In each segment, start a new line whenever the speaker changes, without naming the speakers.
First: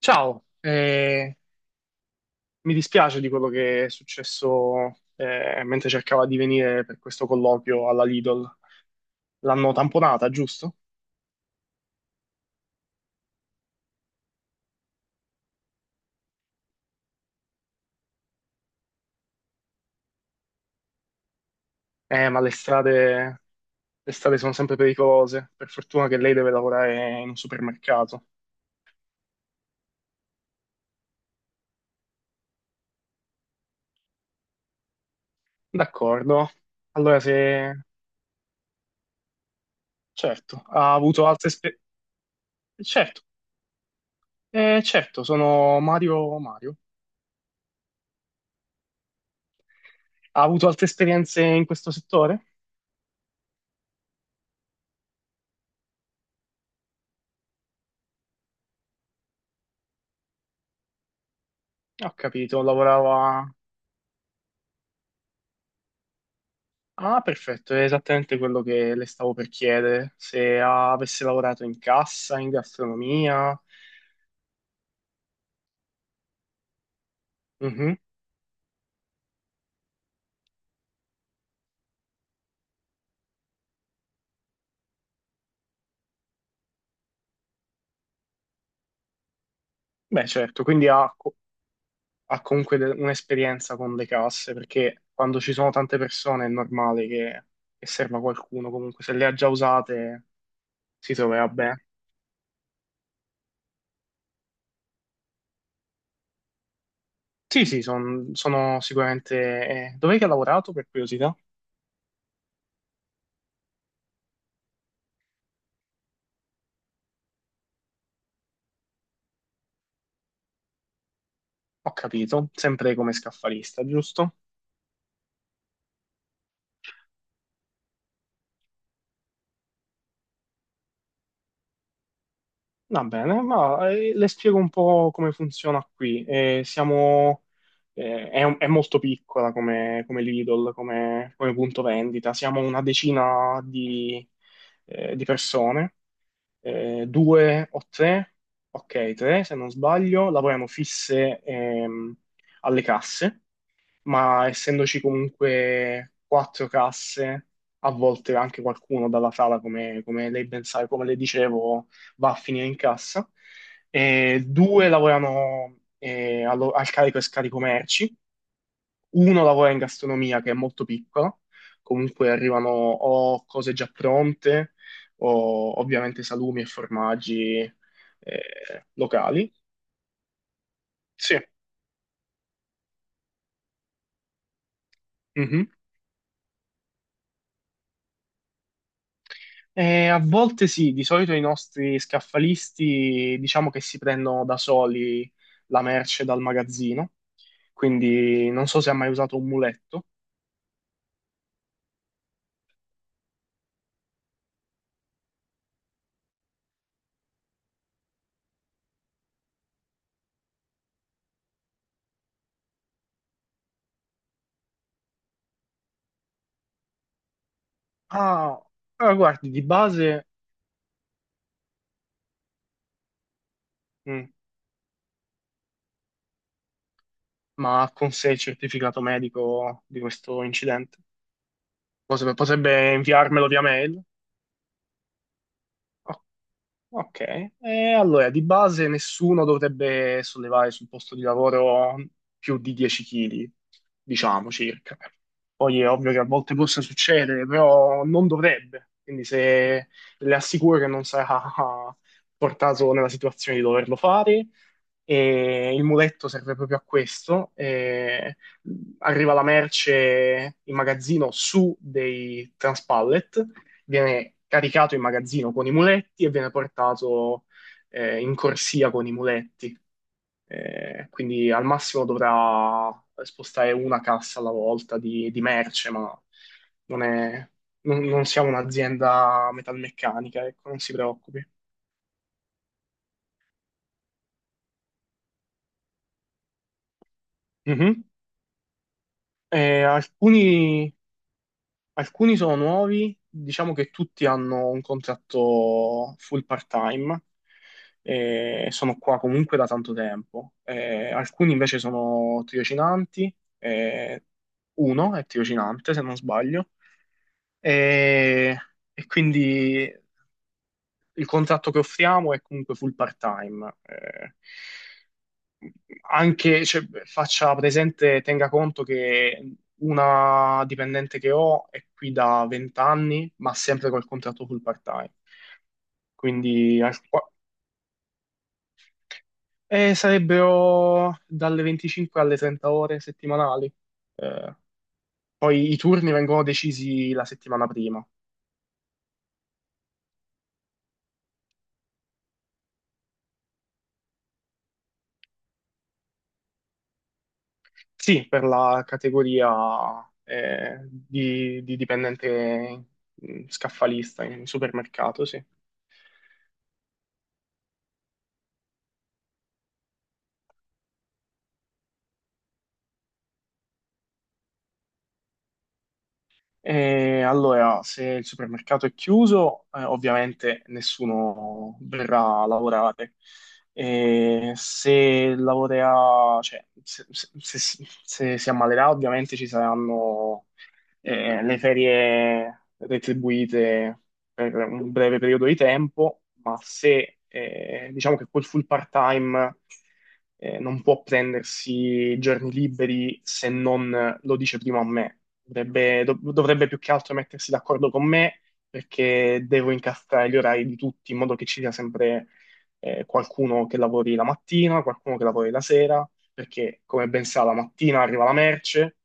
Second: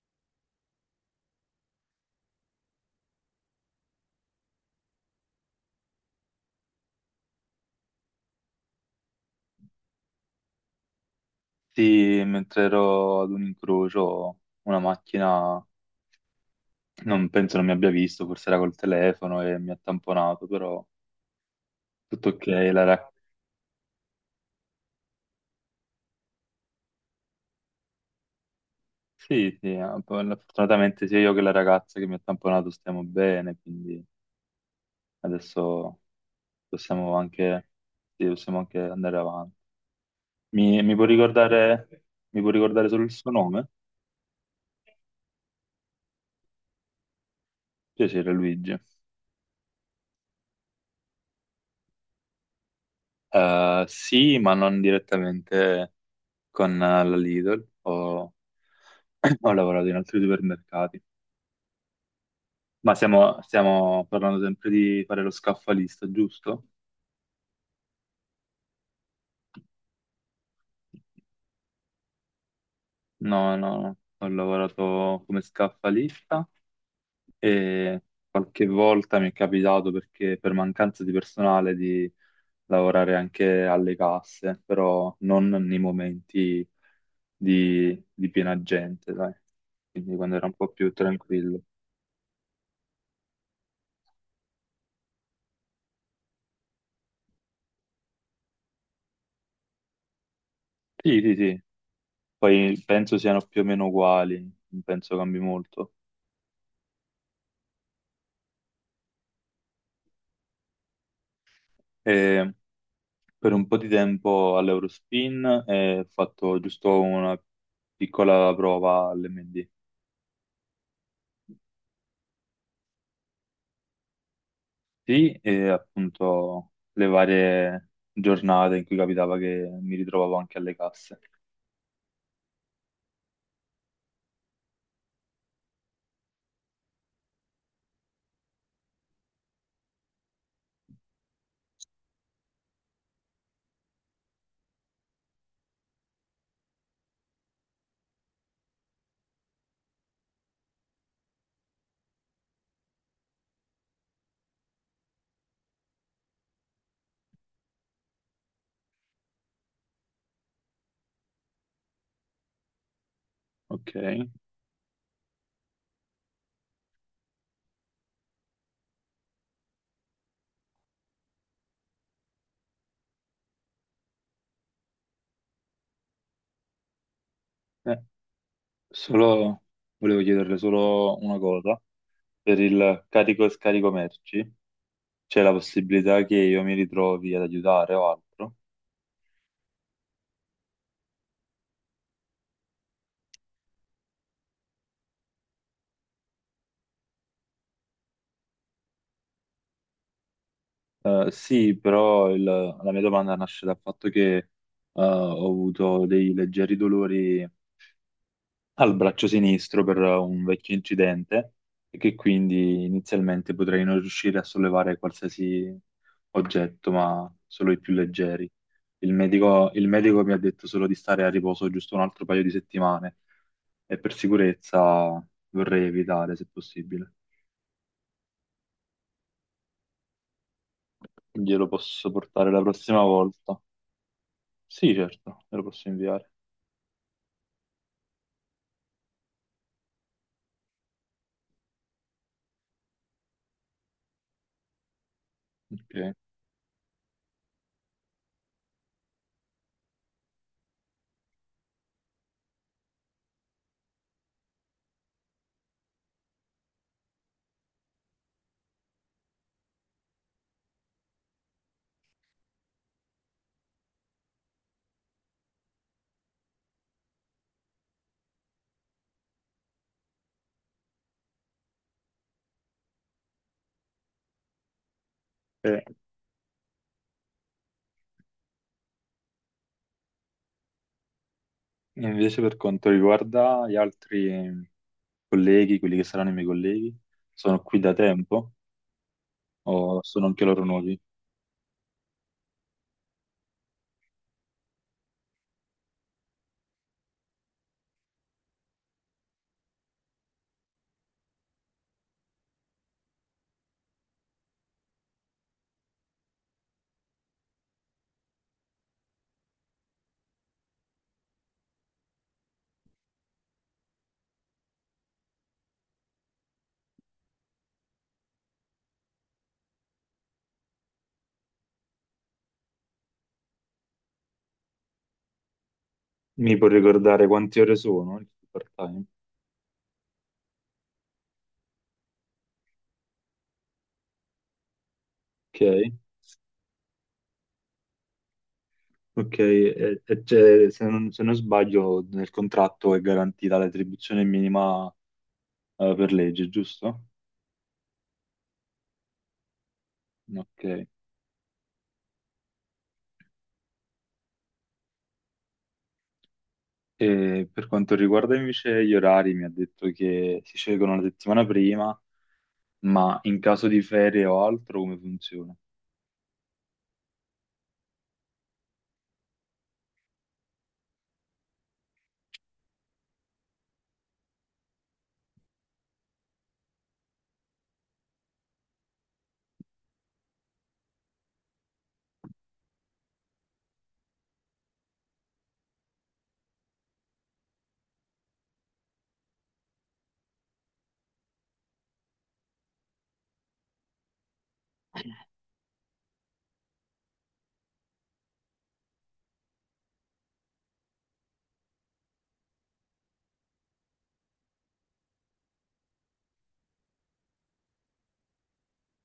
Ciao, mi dispiace di quello che è successo mentre cercava di venire per questo colloquio alla Lidl. L'hanno tamponata, giusto?
Sì, mentre ero ad un incrocio, una macchina non penso non mi abbia visto, forse era col telefono e mi ha tamponato, però tutto
Ma
ok.
le
La ra-
strade, le strade sono sempre pericolose. Per fortuna che lei deve lavorare in un supermercato.
sì, sì, poi fortunatamente sia io che la ragazza che mi ha tamponato stiamo bene, quindi adesso
D'accordo.
possiamo
Allora,
anche,
se.
sì, possiamo anche andare avanti.
Certo,
Mi,
ha
mi può
avuto altre esperienze.
ricordare, mi può ricordare solo il
Certo,
suo nome?
certo, sono Mario Mario.
Piacere, Luigi.
Ha avuto altre esperienze in questo settore?
Sì, ma non direttamente con la Lidl o ho lavorato in altri supermercati,
Ho capito,
ma
lavorava.
stiamo parlando sempre di fare lo scaffalista, giusto?
Ah, perfetto, è esattamente quello che le stavo per chiedere, se avesse lavorato in cassa, in
No,
gastronomia.
no, no. Ho lavorato come scaffalista
Mhm.
e qualche volta mi è capitato perché per mancanza di personale di lavorare anche alle casse, però non nei momenti di piena gente, dai. Quindi
Beh,
quando era un
certo,
po'
quindi
più
ha, co-
tranquillo.
ha comunque un'esperienza con le casse, perché quando ci sono tante persone è normale che serva qualcuno, comunque se le ha già usate si
Sì, sì,
troverà
sì.
bene.
Poi penso siano più o meno uguali, non penso cambi molto.
Sì, sì, sono sicuramente. Dov'è che ha lavorato per curiosità?
E per un po' di tempo all'Eurospin e ho fatto giusto una piccola prova all'MD.
Ho capito, sempre come scaffalista, giusto?
Sì, e appunto le varie giornate in cui capitava che mi ritrovavo anche alle casse.
Va bene, ma le spiego un po' come funziona qui. È molto piccola come Lidl, come punto vendita. Siamo una decina di persone, due o tre, ok, tre se non sbaglio, lavoriamo fisse alle casse, ma essendoci comunque quattro casse, a volte anche qualcuno dalla sala, come lei ben sa, e come le dicevo, va a finire in cassa.
Ok,
E due lavorano al carico e scarico merci, uno lavora in gastronomia che è molto piccola, comunque arrivano o cose già pronte o ovviamente salumi e formaggi
Eh,
locali.
solo volevo chiederle solo
Sì.
una cosa. Per il carico e scarico merci c'è la
Mhm.
possibilità che io mi ritrovi ad aiutare o altro?
A volte sì, di solito i nostri scaffalisti diciamo che si prendono da soli la merce dal magazzino, quindi non so se ha mai usato un muletto.
Sì, però il- la mia domanda nasce dal fatto che ho avuto dei leggeri dolori al braccio sinistro per un vecchio incidente e che quindi inizialmente potrei non riuscire a sollevare qualsiasi oggetto, ma solo i più leggeri.
Ah,
Il
allora guardi, di
medico, il medico
base,
mi ha detto solo di stare a riposo giusto un altro paio di settimane e per
mm,
sicurezza vorrei evitare, se possibile.
ma ha con sé il certificato medico di questo incidente?
Glielo posso
Potrebbe,
portare la
potrebbe
prossima
inviarmelo
volta?
via mail?
Sì, certo, me lo posso inviare.
Ok, e allora di base nessuno dovrebbe sollevare sul posto di lavoro più di 10 kg, diciamo circa. Poi è ovvio
Ok.
che a volte possa succedere, però non dovrebbe. Quindi se le assicuro che non sarà portato nella situazione di doverlo fare. E il muletto serve proprio a questo. E arriva la merce in magazzino su dei transpallet, viene caricato in magazzino con i muletti e viene portato in corsia con i muletti. Quindi al massimo dovrà spostare una cassa alla volta di
E
merce, ma non è- non- non siamo un'azienda metalmeccanica, ecco, non si preoccupi.
invece per quanto riguarda gli altri colleghi, quelli che saranno i miei colleghi, sono qui da
Mhm.
tempo
Eh,
o sono anche loro
alcuni
nuovi?
Alcuni sono nuovi, diciamo che tutti hanno un contratto full part-time e sono qua comunque da tanto tempo. Alcuni invece sono tirocinanti, eh, uno è tirocinante se non sbaglio, e, e quindi il contratto che offriamo è comunque full part-time. Anche cioè, faccia presente, tenga conto che una dipendente che ho è qui da 20 anni, ma sempre col contratto full part-time.
Mi puoi
Quindi
ricordare quante ore sono il part-time?
sarebbero dalle 25 alle 30 ore settimanali. Eh,
Ok,
poi i turni vengono decisi la settimana prima.
ok, e c'è- se non, se non sbaglio nel contratto è garantita l'attribuzione minima per legge, giusto?
Sì, per la categoria
Ok.
di dipendente, scaffalista in supermercato, sì.
E per quanto riguarda invece gli orari, mi ha detto che si scelgono la settimana prima, ma in caso di ferie o altro come funziona?
E allora, se il supermercato è chiuso, ovviamente nessuno verrà a lavorare. E se lavorerà, cioè, se si ammalerà, ovviamente ci saranno le ferie retribuite per un breve periodo di tempo, ma se diciamo che quel full part-time non può prendersi giorni liberi se non lo dice prima a me. Dovrebbe più che altro mettersi d'accordo con me, perché devo incastrare gli orari di tutti in modo che ci sia sempre qualcuno che lavori la mattina, qualcuno che lavori la sera, perché come ben sa la mattina arriva la merce,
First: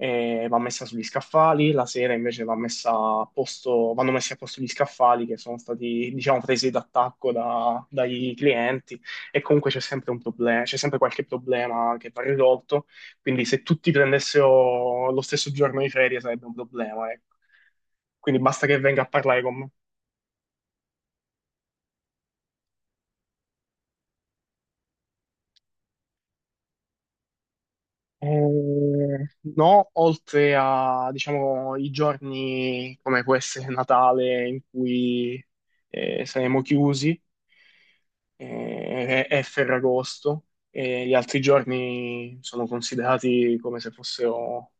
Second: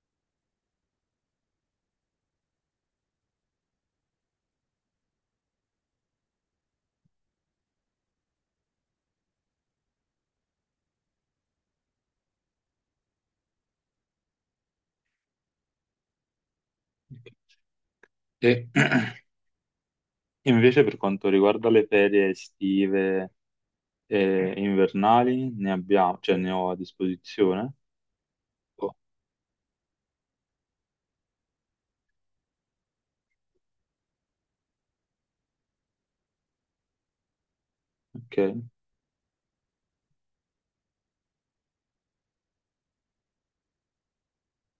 va messa sugli scaffali, la sera invece va messa a posto, vanno messi a posto gli scaffali che sono stati, diciamo, presi d'attacco dai clienti, e comunque c'è sempre un problema, c'è sempre qualche problema che va risolto, quindi se tutti prendessero lo stesso giorno di ferie sarebbe un problema, ecco. Quindi
E
basta che venga a parlare con me.
invece per quanto riguarda le ferie estive e invernali, ne abbiamo, cioè ne ho a disposizione. Oh,
Eh, no, oltre a, diciamo, i giorni come può essere Natale in cui saremo chiusi,
ok,
è Ferragosto, e gli altri giorni sono considerati come se fossero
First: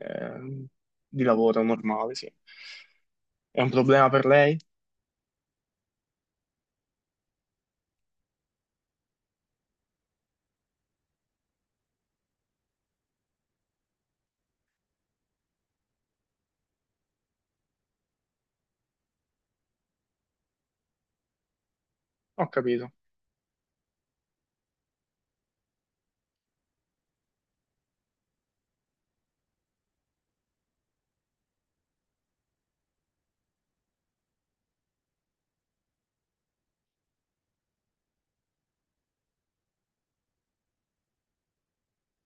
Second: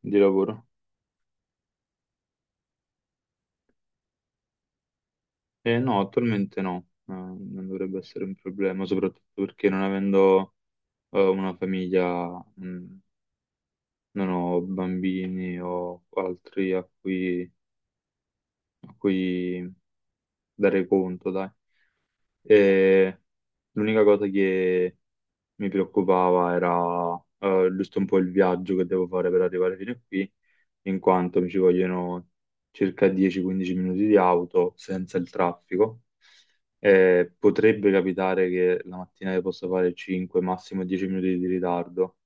di lavoro.
di lavoro normale, sì. È un problema per lei?
No, attualmente no. Non dovrebbe essere un problema, soprattutto perché non avendo una famiglia, mh, non ho bambini o altri a cui dare conto, dai.
Ho capito.
E l'unica cosa che mi preoccupava era giusto un po' il viaggio che devo fare per arrivare fino a qui, in quanto mi ci vogliono circa 10-15 minuti di auto senza il traffico. Potrebbe capitare che la mattina io possa fare 5, massimo 10 minuti di ritardo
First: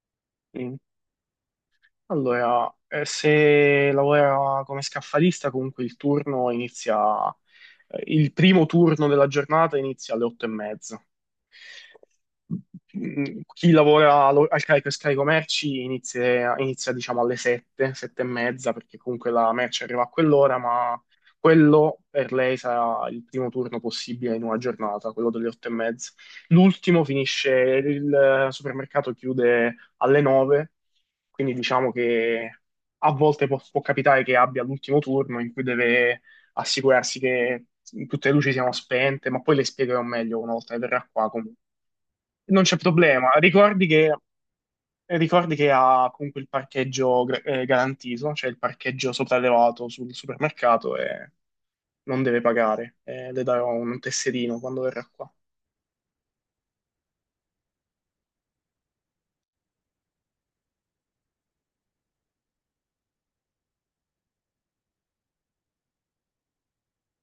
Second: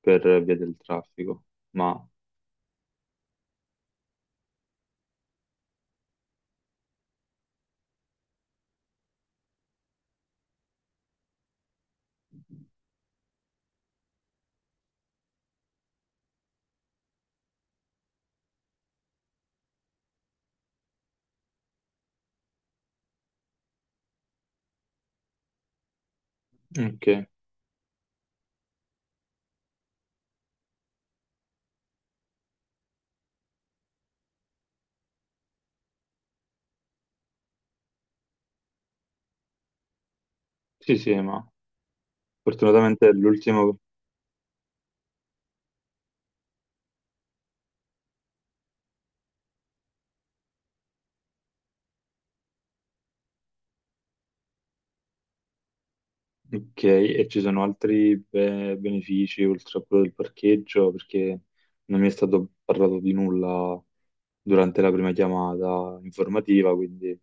per via del
Mm.
traffico, ma
Allora, se lavora come scaffalista, comunque il turno inizia, il primo turno della giornata inizia alle 8:30. Chi lavora al carico e scarico merci inizia, diciamo alle 7, 7 e mezza, perché comunque la merce arriva a quell'ora, ma quello per lei sarà il primo turno possibile in una giornata, quello delle 8 e mezza. L'ultimo
ok,
finisce, il supermercato chiude alle 9, quindi diciamo che a volte può capitare che abbia l'ultimo turno in cui deve assicurarsi che tutte le luci siano spente, ma poi le spiegherò meglio una volta che
sì,
verrà
sì,
qua
ma
comunque. Non c'è
fortunatamente è
problema,
l'ultimo.
ricordi che ha comunque il parcheggio garantito, cioè il parcheggio sopraelevato sul supermercato, e non deve pagare. Le darò un tesserino quando verrà qua.
Ok, e ci sono altri be- benefici oltre a quello del parcheggio, perché non mi è stato parlato di nulla durante la prima chiamata informativa, quindi...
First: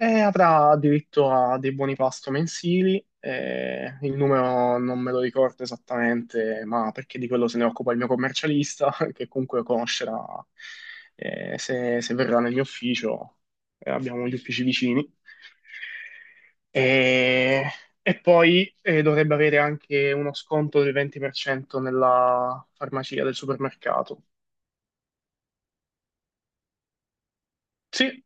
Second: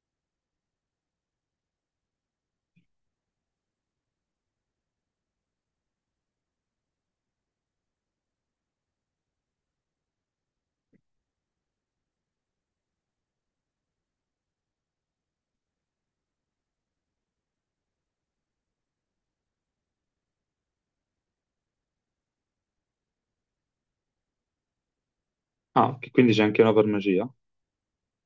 E avrà diritto a dei buoni pasto mensili, il numero non me lo ricordo esattamente, ma perché di quello se ne occupa il mio commercialista, che comunque conoscerà se, verrà nel mio ufficio, abbiamo gli uffici vicini. E, e poi dovrebbe avere anche uno sconto del 20% nella farmacia del supermercato.
Ah, che quindi c'è anche una farmacia
Sì,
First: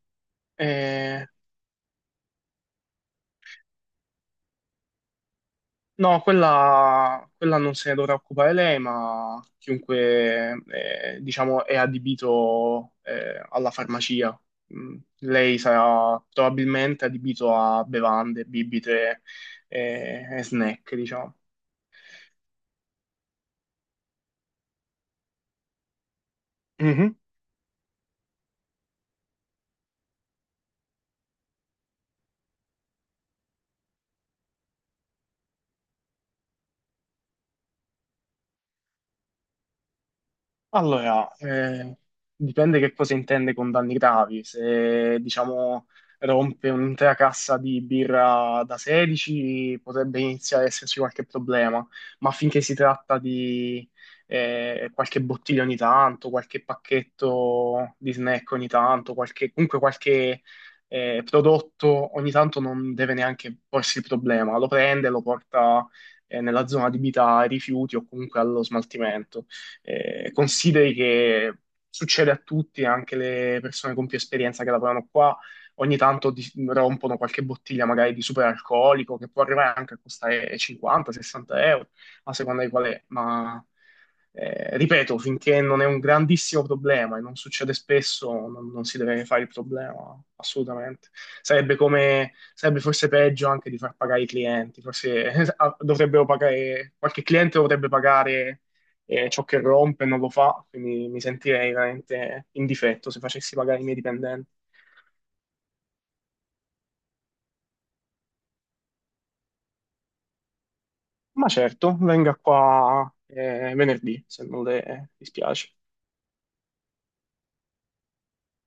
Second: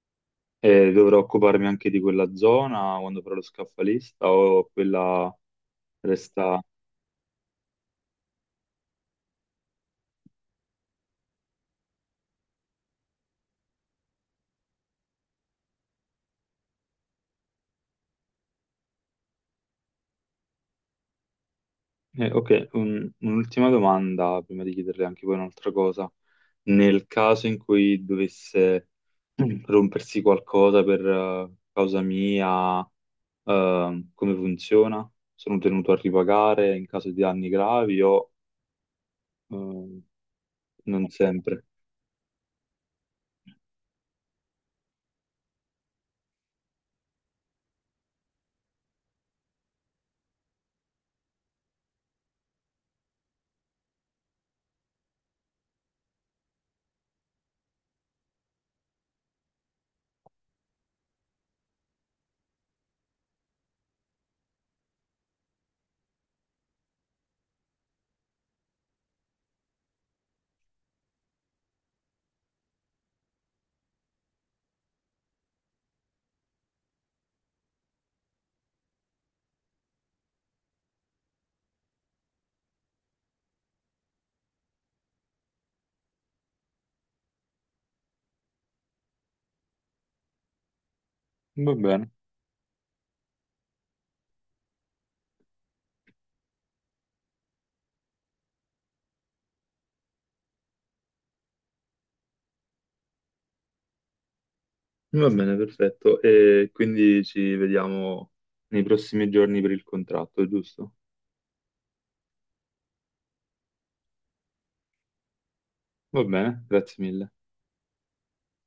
e dovrò
eh,
occuparmi anche di quella zona quando farò lo scaffalista o quella
No,
resta...
quella non se ne dovrà occupare lei, ma chiunque, diciamo, è adibito, alla farmacia. Lei sarà probabilmente adibito a bevande, bibite, e snack, diciamo.
Ok, un- un'ultima domanda prima di chiederle anche poi un'altra cosa. Nel
Mhm.
caso in cui dovesse rompersi qualcosa per causa mia, come funziona? Sono tenuto a ripagare in caso di danni gravi o eh, non
Allora,
sempre?
dipende che cosa intende con danni gravi. Se, diciamo, rompe un'intera cassa di birra da 16, potrebbe iniziare ad esserci qualche problema, ma finché si tratta di qualche bottiglia ogni tanto, qualche pacchetto di snack ogni tanto, comunque qualche prodotto ogni tanto non deve neanche porsi il problema. Lo prende, lo porta nella zona adibita ai rifiuti o comunque allo smaltimento. Consideri che succede a tutti, anche le persone con più esperienza che lavorano qua, ogni tanto rompono qualche bottiglia magari di superalcolico che può arrivare anche a costare 50-60 euro, a seconda di qual è, ma ripeto, finché non è un grandissimo problema e non succede spesso, non si deve fare il problema, assolutamente.
Va
Sarebbe
bene.
come, sarebbe forse peggio anche di far pagare i clienti, forse dovrebbero pagare, qualche cliente dovrebbe pagare e ciò che rompe non lo fa, quindi mi sentirei veramente in difetto se facessi pagare i miei dipendenti.
Va bene, perfetto. E quindi ci vediamo nei prossimi giorni per il contratto, giusto?
Ma certo, venga qua venerdì, se non le dispiace.
Va bene, grazie mille.